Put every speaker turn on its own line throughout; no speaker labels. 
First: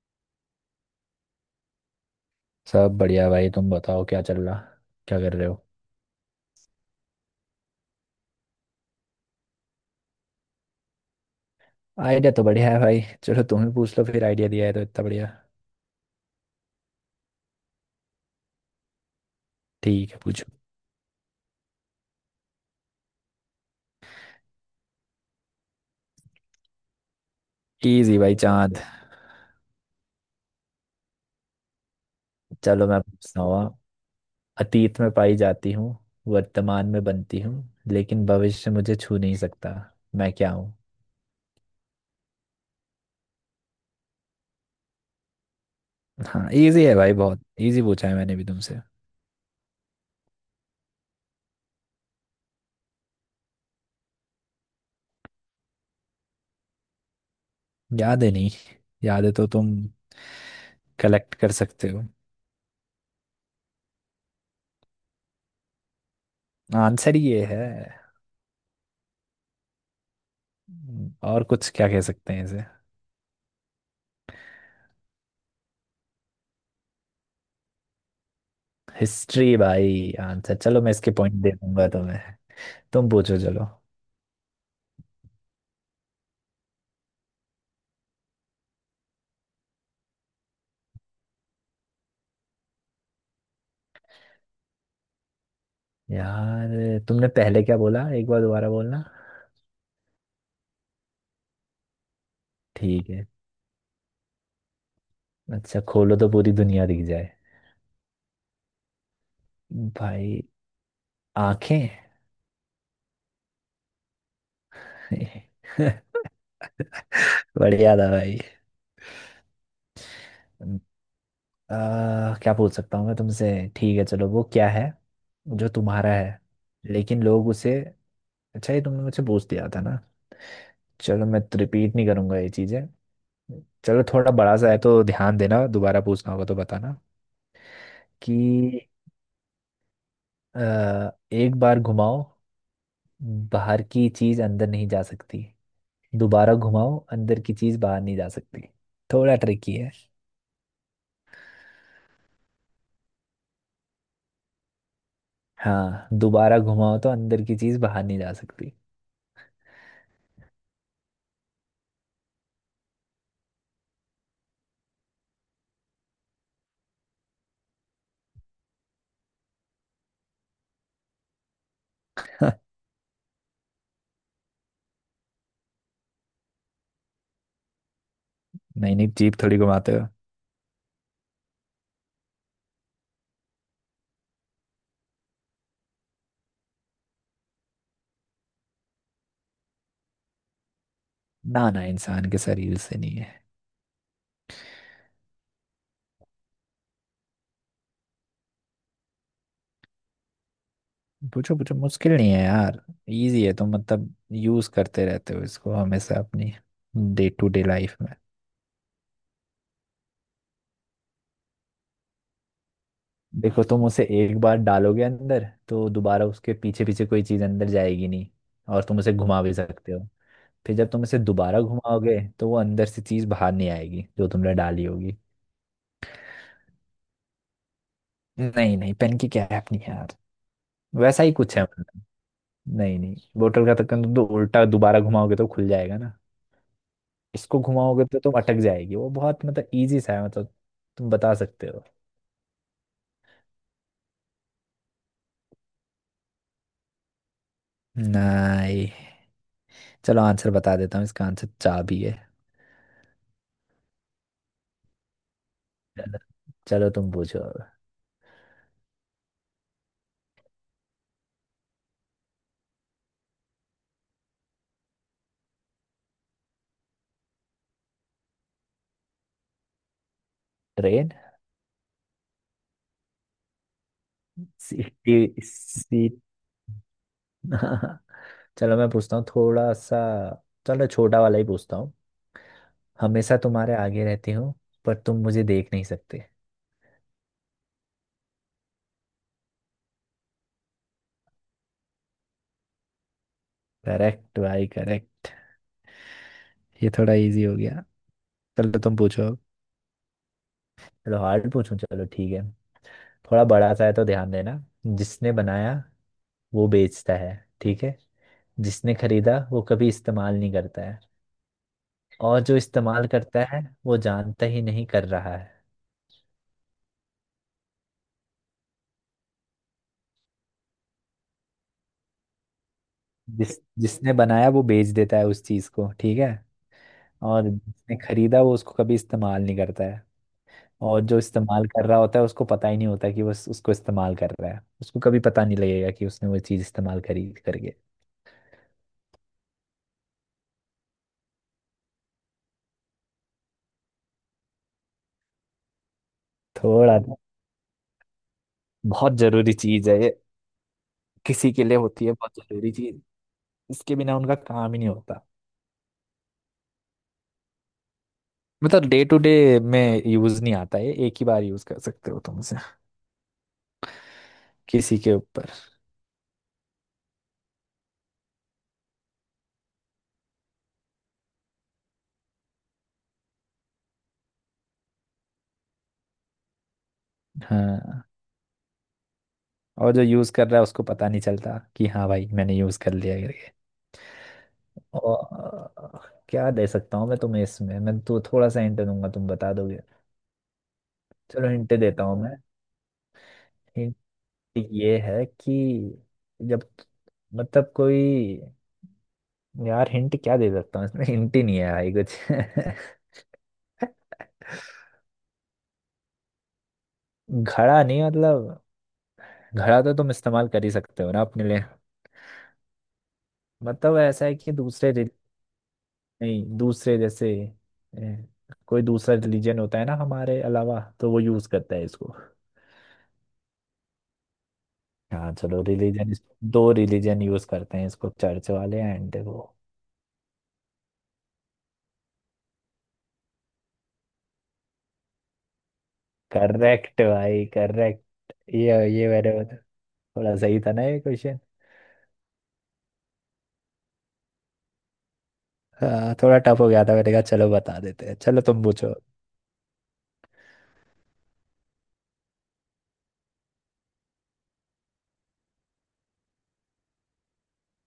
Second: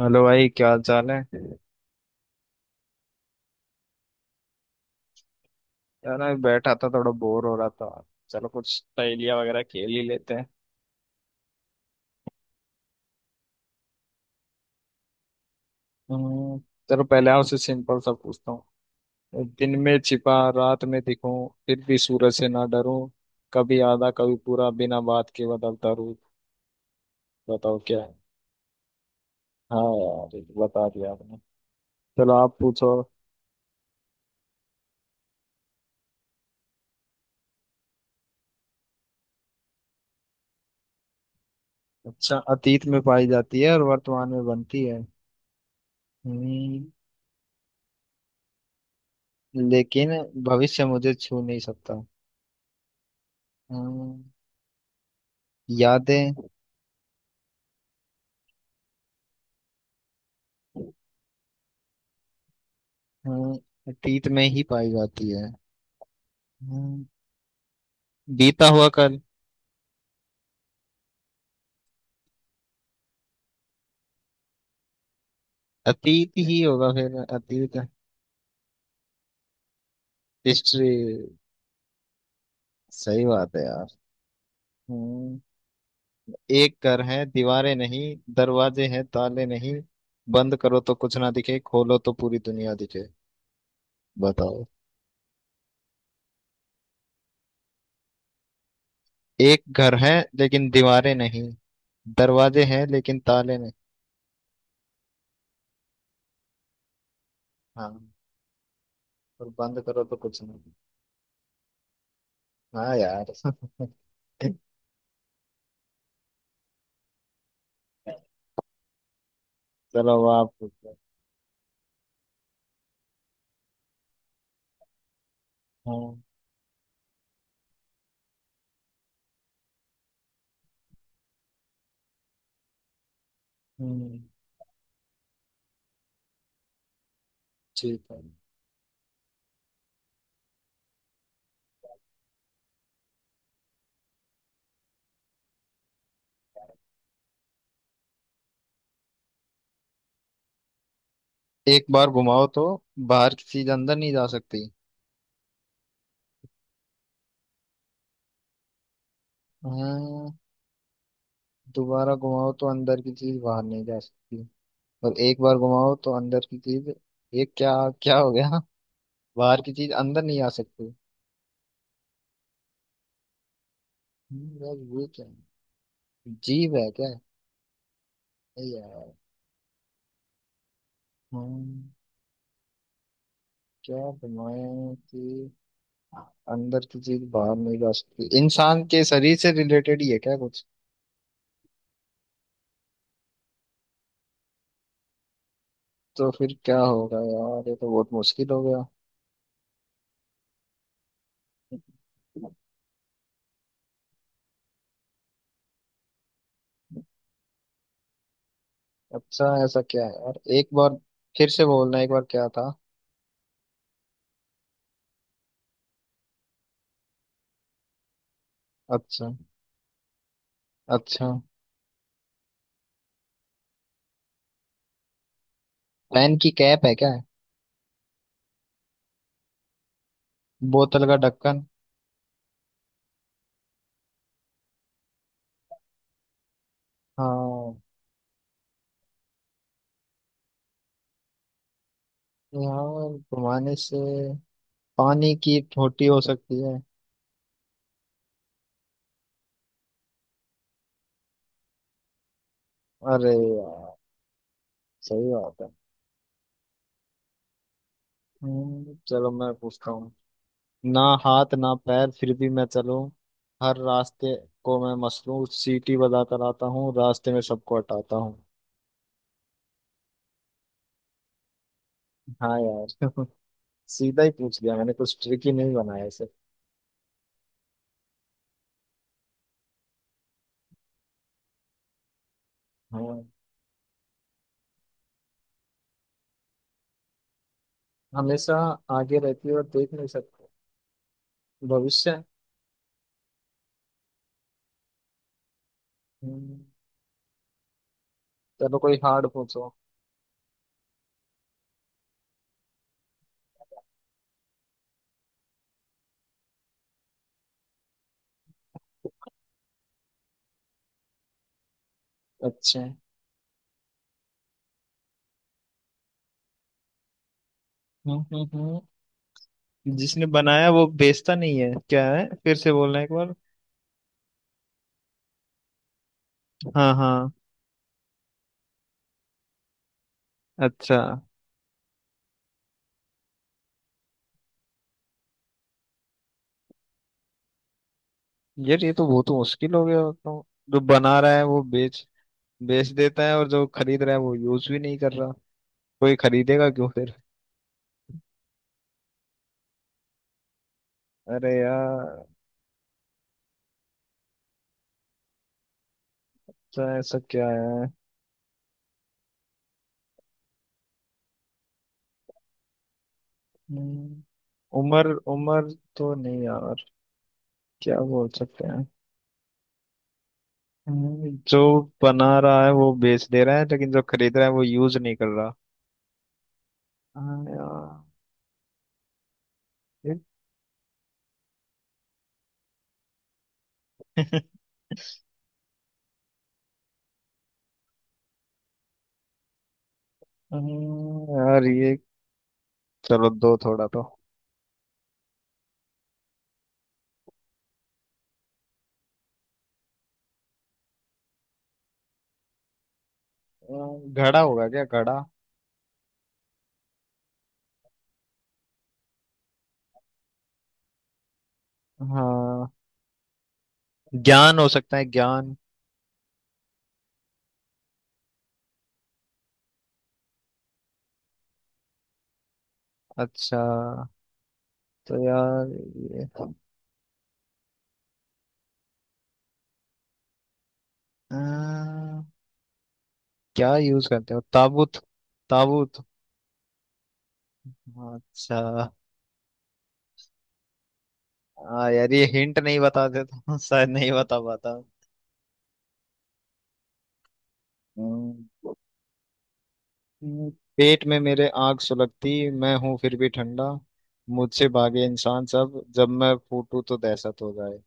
Hello भाई, क्या हाल चाल है।
सब बढ़िया भाई। तुम बताओ क्या चल रहा, क्या कर रहे हो।
यार मैं बैठा था, थोड़ा बोर हो रहा था। चलो कुछ पहेलियां वगैरह खेल ही लेते हैं।
आइडिया तो बढ़िया है भाई। चलो तुम ही पूछ लो फिर, आइडिया दिया है तो इतना बढ़िया।
हम्म। चलो पहले आपसे सिंपल सा पूछता हूँ। दिन में
ठीक है
छिपा,
पूछो।
रात में दिखूं, फिर भी सूरज से ना डरूं। कभी आधा कभी पूरा, बिना बात के बदलता रूप। बताओ क्या है।
इजी भाई, चांद।
हाँ यार, ये तो बता दिया आपने। चलो आप
चलो
पूछो।
मैं पूछता हूँ अब। अतीत में पाई जाती हूँ, वर्तमान में बनती हूँ, लेकिन भविष्य मुझे छू नहीं सकता। मैं क्या हूँ?
अच्छा, अतीत में पाई जाती है और वर्तमान में बनती है।
हाँ,
हम्म।
इजी है भाई, बहुत इजी पूछा है मैंने भी तुमसे।
लेकिन भविष्य मुझे छू नहीं सकता। हम्म। यादें।
याद है नहीं, याद है तो तुम कलेक्ट कर सकते हो।
हाँ, अतीत में ही पाई जाती है। हाँ।
आंसर ये है।
बीता हुआ कल।
और कुछ क्या कह सकते हैं इसे?
अतीत ही होगा, फिर अतीत।
हिस्ट्री भाई आंसर। चलो
हिस्ट्री।
मैं इसके पॉइंट दे दूंगा तुम्हें। तुम
सही
पूछो
बात है
चलो।
यार। हम्म। एक घर है, दीवारें नहीं। दरवाजे हैं, ताले नहीं। बंद करो तो कुछ ना दिखे, खोलो तो पूरी दुनिया दिखे। बताओ।
यार तुमने पहले क्या बोला, एक बार दोबारा बोलना।
एक घर है, लेकिन दीवारें नहीं। दरवाजे हैं,
ठीक
लेकिन
है।
ताले नहीं।
अच्छा, खोलो तो पूरी दुनिया दिख जाए।
हाँ। और बंद करो तो
भाई,
कुछ नहीं।
आंखें।
हाँ यार।
बढ़िया था भाई।
चलो अब आप पूछो।
क्या पूछ सकता हूँ मैं तुमसे। ठीक है चलो, वो क्या है जो तुम्हारा
हाँ।
है, लेकिन लोग उसे। अच्छा, ये तुमने मुझसे पूछ दिया था ना। चलो मैं रिपीट नहीं करूंगा ये चीजें। चलो
हम्म।
थोड़ा बड़ा सा है तो ध्यान देना, दोबारा पूछना होगा तो बताना
ठीक है।
कि एक बार घुमाओ, बाहर की चीज अंदर नहीं जा सकती। दोबारा घुमाओ, अंदर की चीज बाहर नहीं जा सकती। थोड़ा ट्रिकी है।
एक बार घुमाओ तो बाहर की चीज अंदर नहीं जा सकती।
हाँ, दोबारा घुमाओ तो अंदर की चीज बाहर नहीं जा सकती।
हाँ, दोबारा घुमाओ तो अंदर की चीज बाहर नहीं जा सकती। और एक बार घुमाओ तो अंदर की चीज, ये क्या, क्या हो गया। बाहर की चीज अंदर नहीं आ सकती। यार ये क्या है। जीव है क्या। ए
नहीं नहीं,
यार।
जीप थोड़ी घुमाते हो।
हम्म। क्या बनाया कि अंदर की चीज बाहर नहीं जा सकती। इंसान के शरीर से रिलेटेड ही है क्या कुछ।
ना ना, इंसान के शरीर से नहीं है।
तो फिर क्या होगा यार, ये तो बहुत मुश्किल हो
पूछो पूछो,
गया।
मुश्किल नहीं है यार। इजी है, तो मतलब यूज करते रहते हो इसको हमेशा अपनी डे टू डे लाइफ में।
अच्छा, ऐसा क्या है यार। एक बार फिर से बोलना, एक बार क्या था।
देखो, तुम उसे एक बार डालोगे अंदर तो दोबारा उसके पीछे पीछे कोई चीज़ अंदर जाएगी नहीं, और तुम उसे
अच्छा।
घुमा भी सकते हो। फिर जब तुम उसे
अच्छा,
दोबारा घुमाओगे तो वो अंदर से चीज़ बाहर नहीं आएगी जो तुमने डाली होगी।
पेन की कैप है क्या।
नहीं नहीं, पेन की क्या ऐप नहीं है यार।
बोतल का
वैसा ही कुछ
ढक्कन।
है मतलब। नहीं नहीं, बोतल का ढक्कन तुम तो उल्टा दोबारा घुमाओगे तो खुल जाएगा ना। इसको
हाँ।
घुमाओगे तो तुम अटक जाएगी वो, बहुत मतलब इजी सा है मतलब। तुम बता सकते हो।
यहाँ घुमाने से पानी की टोटी हो सकती है।
नहीं। चलो आंसर बता देता हूँ, इसका आंसर चाबी है।
अरे यार, सही बात है।
चलो, चलो तुम पूछो अब।
चलो मैं पूछता हूँ। ना हाथ ना पैर, फिर भी मैं चलूं। हर रास्ते को मैं मसलूं। सीटी बजाकर आता हूँ, रास्ते में सबको हटाता हूँ।
ट्रेन।
हाँ यार। सीधा ही पूछ लिया मैंने, कुछ
सीटी
ट्रिक ही नहीं बनाया
सी।
इसे।
चलो मैं पूछता हूँ थोड़ा सा। चलो छोटा वाला ही पूछता हूँ।
हाँ।
हमेशा तुम्हारे आगे रहती हूँ, पर तुम मुझे देख नहीं सकते।
हमेशा आगे रहती है और देख नहीं सकते। भविष्य।
करेक्ट भाई करेक्ट।
हम्म।
ये थोड़ा इजी हो गया।
चलो
चलो
कोई
तुम पूछो
हार्ड
अब।
पूछो।
चलो हार्ड पूछूं, चलो ठीक है। थोड़ा बड़ा सा है तो ध्यान देना। जिसने बनाया वो बेचता है, ठीक है। जिसने खरीदा वो कभी इस्तेमाल नहीं करता है, और जो
अच्छा है।
इस्तेमाल करता है वो जानता ही नहीं कर रहा है।
हम्म हम्म हम्म। जिसने बनाया वो बेचता नहीं है, क्या है, फिर से बोलना एक बार।
जिसने बनाया वो बेच देता है उस चीज को, ठीक है।
हाँ हाँ।
और जिसने खरीदा वो उसको कभी इस्तेमाल नहीं करता है।
अच्छा।
और जो इस्तेमाल कर रहा होता है उसको पता ही नहीं होता कि वो उसको इस्तेमाल कर रहा है। उसको कभी पता नहीं लगेगा कि उसने वो चीज इस्तेमाल खरीद करके।
यार ये तो बहुत मुश्किल हो गया तो। जो बना रहा है वो बेच, बेच देता है, और जो खरीद रहा है वो यूज भी नहीं कर रहा। कोई खरीदेगा क्यों
थोड़ा
फिर।
बहुत जरूरी चीज है ये, किसी
अरे
के लिए होती है
यार।
बहुत जरूरी चीज। इसके बिना उनका काम ही नहीं होता।
अच्छा, ऐसा क्या है।
मतलब डे टू डे में यूज नहीं आता है। एक ही बार यूज कर सकते हो तुम उसे
हम्म।
किसी
उम्र
के ऊपर।
उम्र तो नहीं यार। क्या बोल सकते हैं। जो बना रहा है वो बेच दे रहा है, लेकिन जो खरीद रहा है वो यूज नहीं कर रहा। हाँ यार।
हाँ, और जो
ये-
यूज कर रहा है उसको पता नहीं चलता कि हाँ भाई मैंने यूज कर लिया करके। और क्या दे सकता हूँ मैं तुम्हें इसमें, मैं तो थोड़ा सा हिंट दूंगा तुम बता दोगे।
हम्म।
चलो
यार
हिंट
ये,
देता हूँ मैं।
चलो दो थोड़ा
हिंट
तो।
ये है कि जब, मतलब कोई, यार हिंट क्या दे सकता हूँ इसमें, हिंट ही नहीं है भाई कुछ।
घड़ा होगा क्या, घड़ा।
घड़ा नहीं, मतलब घड़ा तो तुम इस्तेमाल कर ही सकते हो ना अपने लिए।
हाँ।
मतलब ऐसा है कि
ज्ञान हो
दूसरे
सकता है, ज्ञान।
नहीं, दूसरे जैसे ए, कोई दूसरा रिलीजन होता है ना हमारे अलावा, तो वो यूज करता है इसको।
अच्छा। तो
हाँ, चलो
यार
रिलीजन।
ये,
दो रिलीजन यूज करते हैं इसको, चर्च वाले एंड वो।
अ, क्या यूज करते हो, ताबूत। ताबूत।
करेक्ट भाई करेक्ट। ये
अच्छा।
ये मेरे को थोड़ा सही था ना ये क्वेश्चन।
हाँ यार, ये हिंट नहीं बताते तो शायद नहीं बता पाता।
हाँ थोड़ा टफ हो गया था, मैंने कहा चलो बता देते हैं। चलो तुम
हम्म।
पूछो।
हूँ, पेट में मेरे आग सुलगती, मैं हूँ फिर भी ठंडा। मुझसे भागे इंसान सब, जब मैं फूटू तो दहशत हो जाए।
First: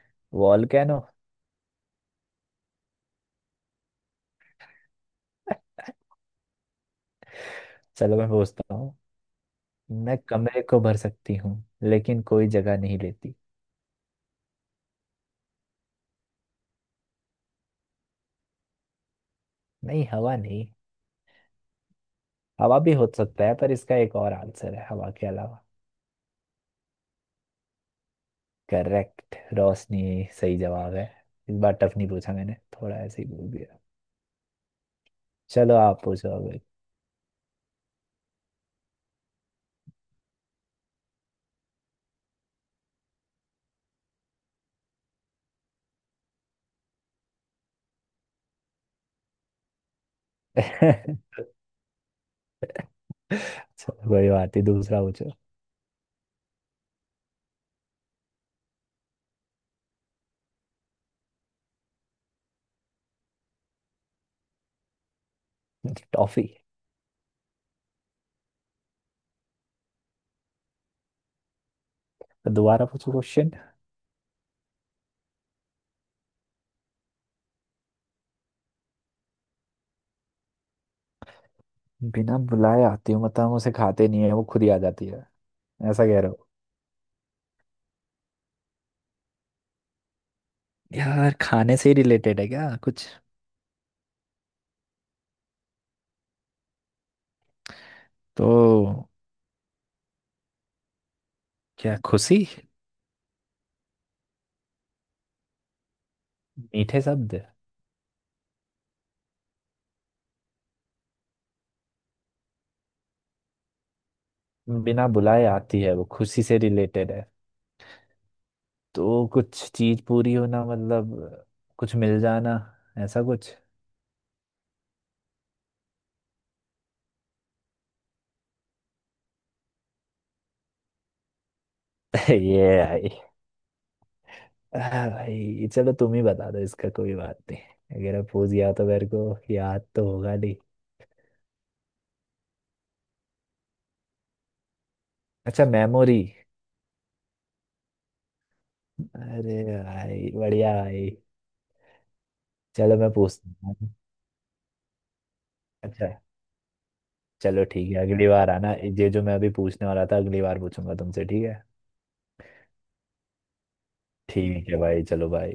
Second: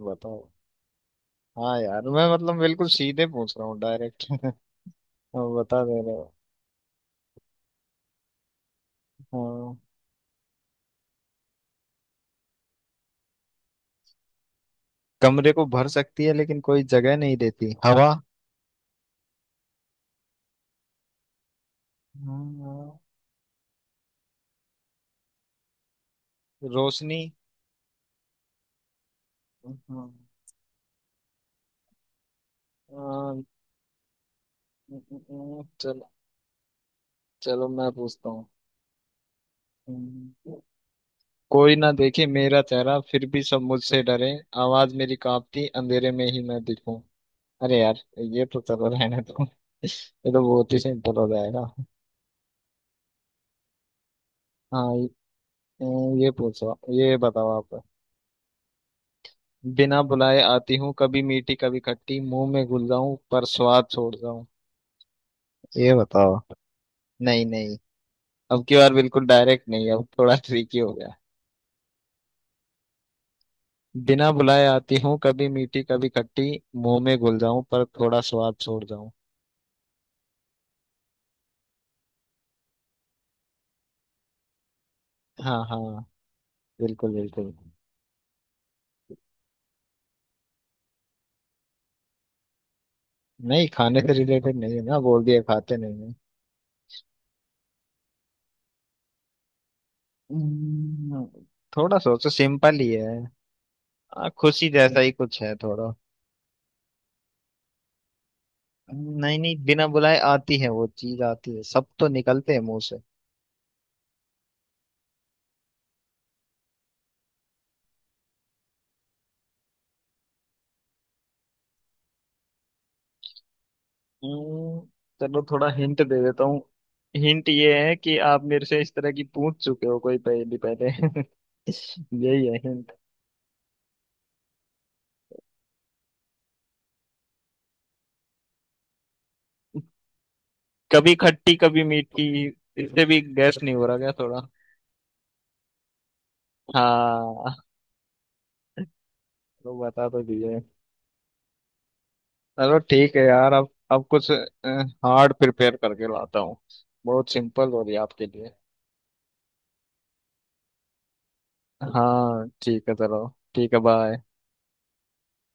बताओ।
वॉल्केनो।
हाँ यार, मैं मतलब बिल्कुल सीधे पूछ रहा हूँ, डायरेक्ट। बता दे रहे हो।
चलो मैं पूछता हूँ।
हाँ।
मैं कमरे को भर सकती हूँ, लेकिन कोई जगह नहीं लेती।
कमरे को भर सकती है लेकिन कोई जगह नहीं देती, हवा।
नहीं, हवा नहीं। हवा भी
हाँ।
हो सकता है, पर इसका एक और आंसर है हवा के अलावा।
रोशनी।
करेक्ट, रोशनी
हाँ।
सही जवाब है। इस बार टफ नहीं पूछा मैंने,
अ,
थोड़ा ऐसे ही
अ,
बोल दिया। चलो आप
चलो।
पूछो अब।
चलो मैं पूछता हूँ। कोई ना देखे मेरा चेहरा, फिर भी सब मुझसे डरे। आवाज मेरी कांपती, अंधेरे में ही मैं दिखूं। अरे यार, ये तो चलो रहने दो, ये तो बहुत ही सिंपल हो
अच्छा,
जाएगा।
कोई बात नहीं,
हाँ।
दूसरा पूछो।
ये पूछो, ये बताओ आप। बिना बुलाए आती हूँ, कभी मीठी कभी खट्टी, मुंह में घुल जाऊं पर स्वाद छोड़ जाऊं। ये बताओ।
टॉफी।
नहीं नहीं, अब की बार बिल्कुल डायरेक्ट नहीं, अब थोड़ा ट्रिकी हो गया।
दोबारा पूछो क्वेश्चन।
बिना बुलाए आती हूँ, कभी मीठी कभी खट्टी, मुंह में घुल जाऊं पर थोड़ा स्वाद छोड़ जाऊं।
बिना बुलाए आती हूँ मतलब हम उसे खाते नहीं है, वो खुद ही आ जाती है,
हाँ हाँ।
ऐसा कह रहे हो।
बिल्कुल बिल्कुल।
यार, खाने से ही रिलेटेड है क्या कुछ?
नहीं, खाने से रिलेटेड नहीं है, ना बोल दिया खाते नहीं है।
तो?
हम्म,
क्या,
थोड़ा सोचो,
खुशी?
सिंपल ही है। खुशी जैसा ही कुछ है थोड़ा।
मीठे शब्द?
नहीं नहीं, बिना बुलाए आती है वो चीज, आती है सब तो निकलते हैं मुंह से।
बिना बुलाए आती है, वो खुशी से रिलेटेड है, तो कुछ चीज पूरी होना मतलब कुछ मिल जाना, ऐसा कुछ।
हम्म, चलो थोड़ा हिंट दे देता हूँ। हिंट ये है कि आप मेरे से इस तरह की पूछ चुके हो कोई पहेली पहले। यही है
ये
हिंट।
है। हाँ भाई, चलो तुम ही बता दो इसका, कोई बात नहीं। अगर अब पूछ गया तो मेरे को याद तो होगा नहीं।
कभी खट्टी कभी मीठी, इससे भी गैस नहीं हो रहा क्या थोड़ा।
अच्छा, मेमोरी।
हाँ।
अरे
तो बता तो
भाई
दिए।
बढ़िया भाई।
चलो
चलो मैं
ठीक है
पूछता
यार,
हूँ।
अब कुछ हार्ड प्रिपेयर करके
अच्छा।
लाता हूँ। बहुत
चलो
सिंपल हो
ठीक
रही
है,
है आपके
अगली
लिए।
बार आना। ये जो मैं अभी पूछने वाला था अगली बार पूछूंगा तुमसे, ठीक है।
हाँ ठीक है। चलो ठीक है, बाय।
ठीक है भाई, चलो भाई।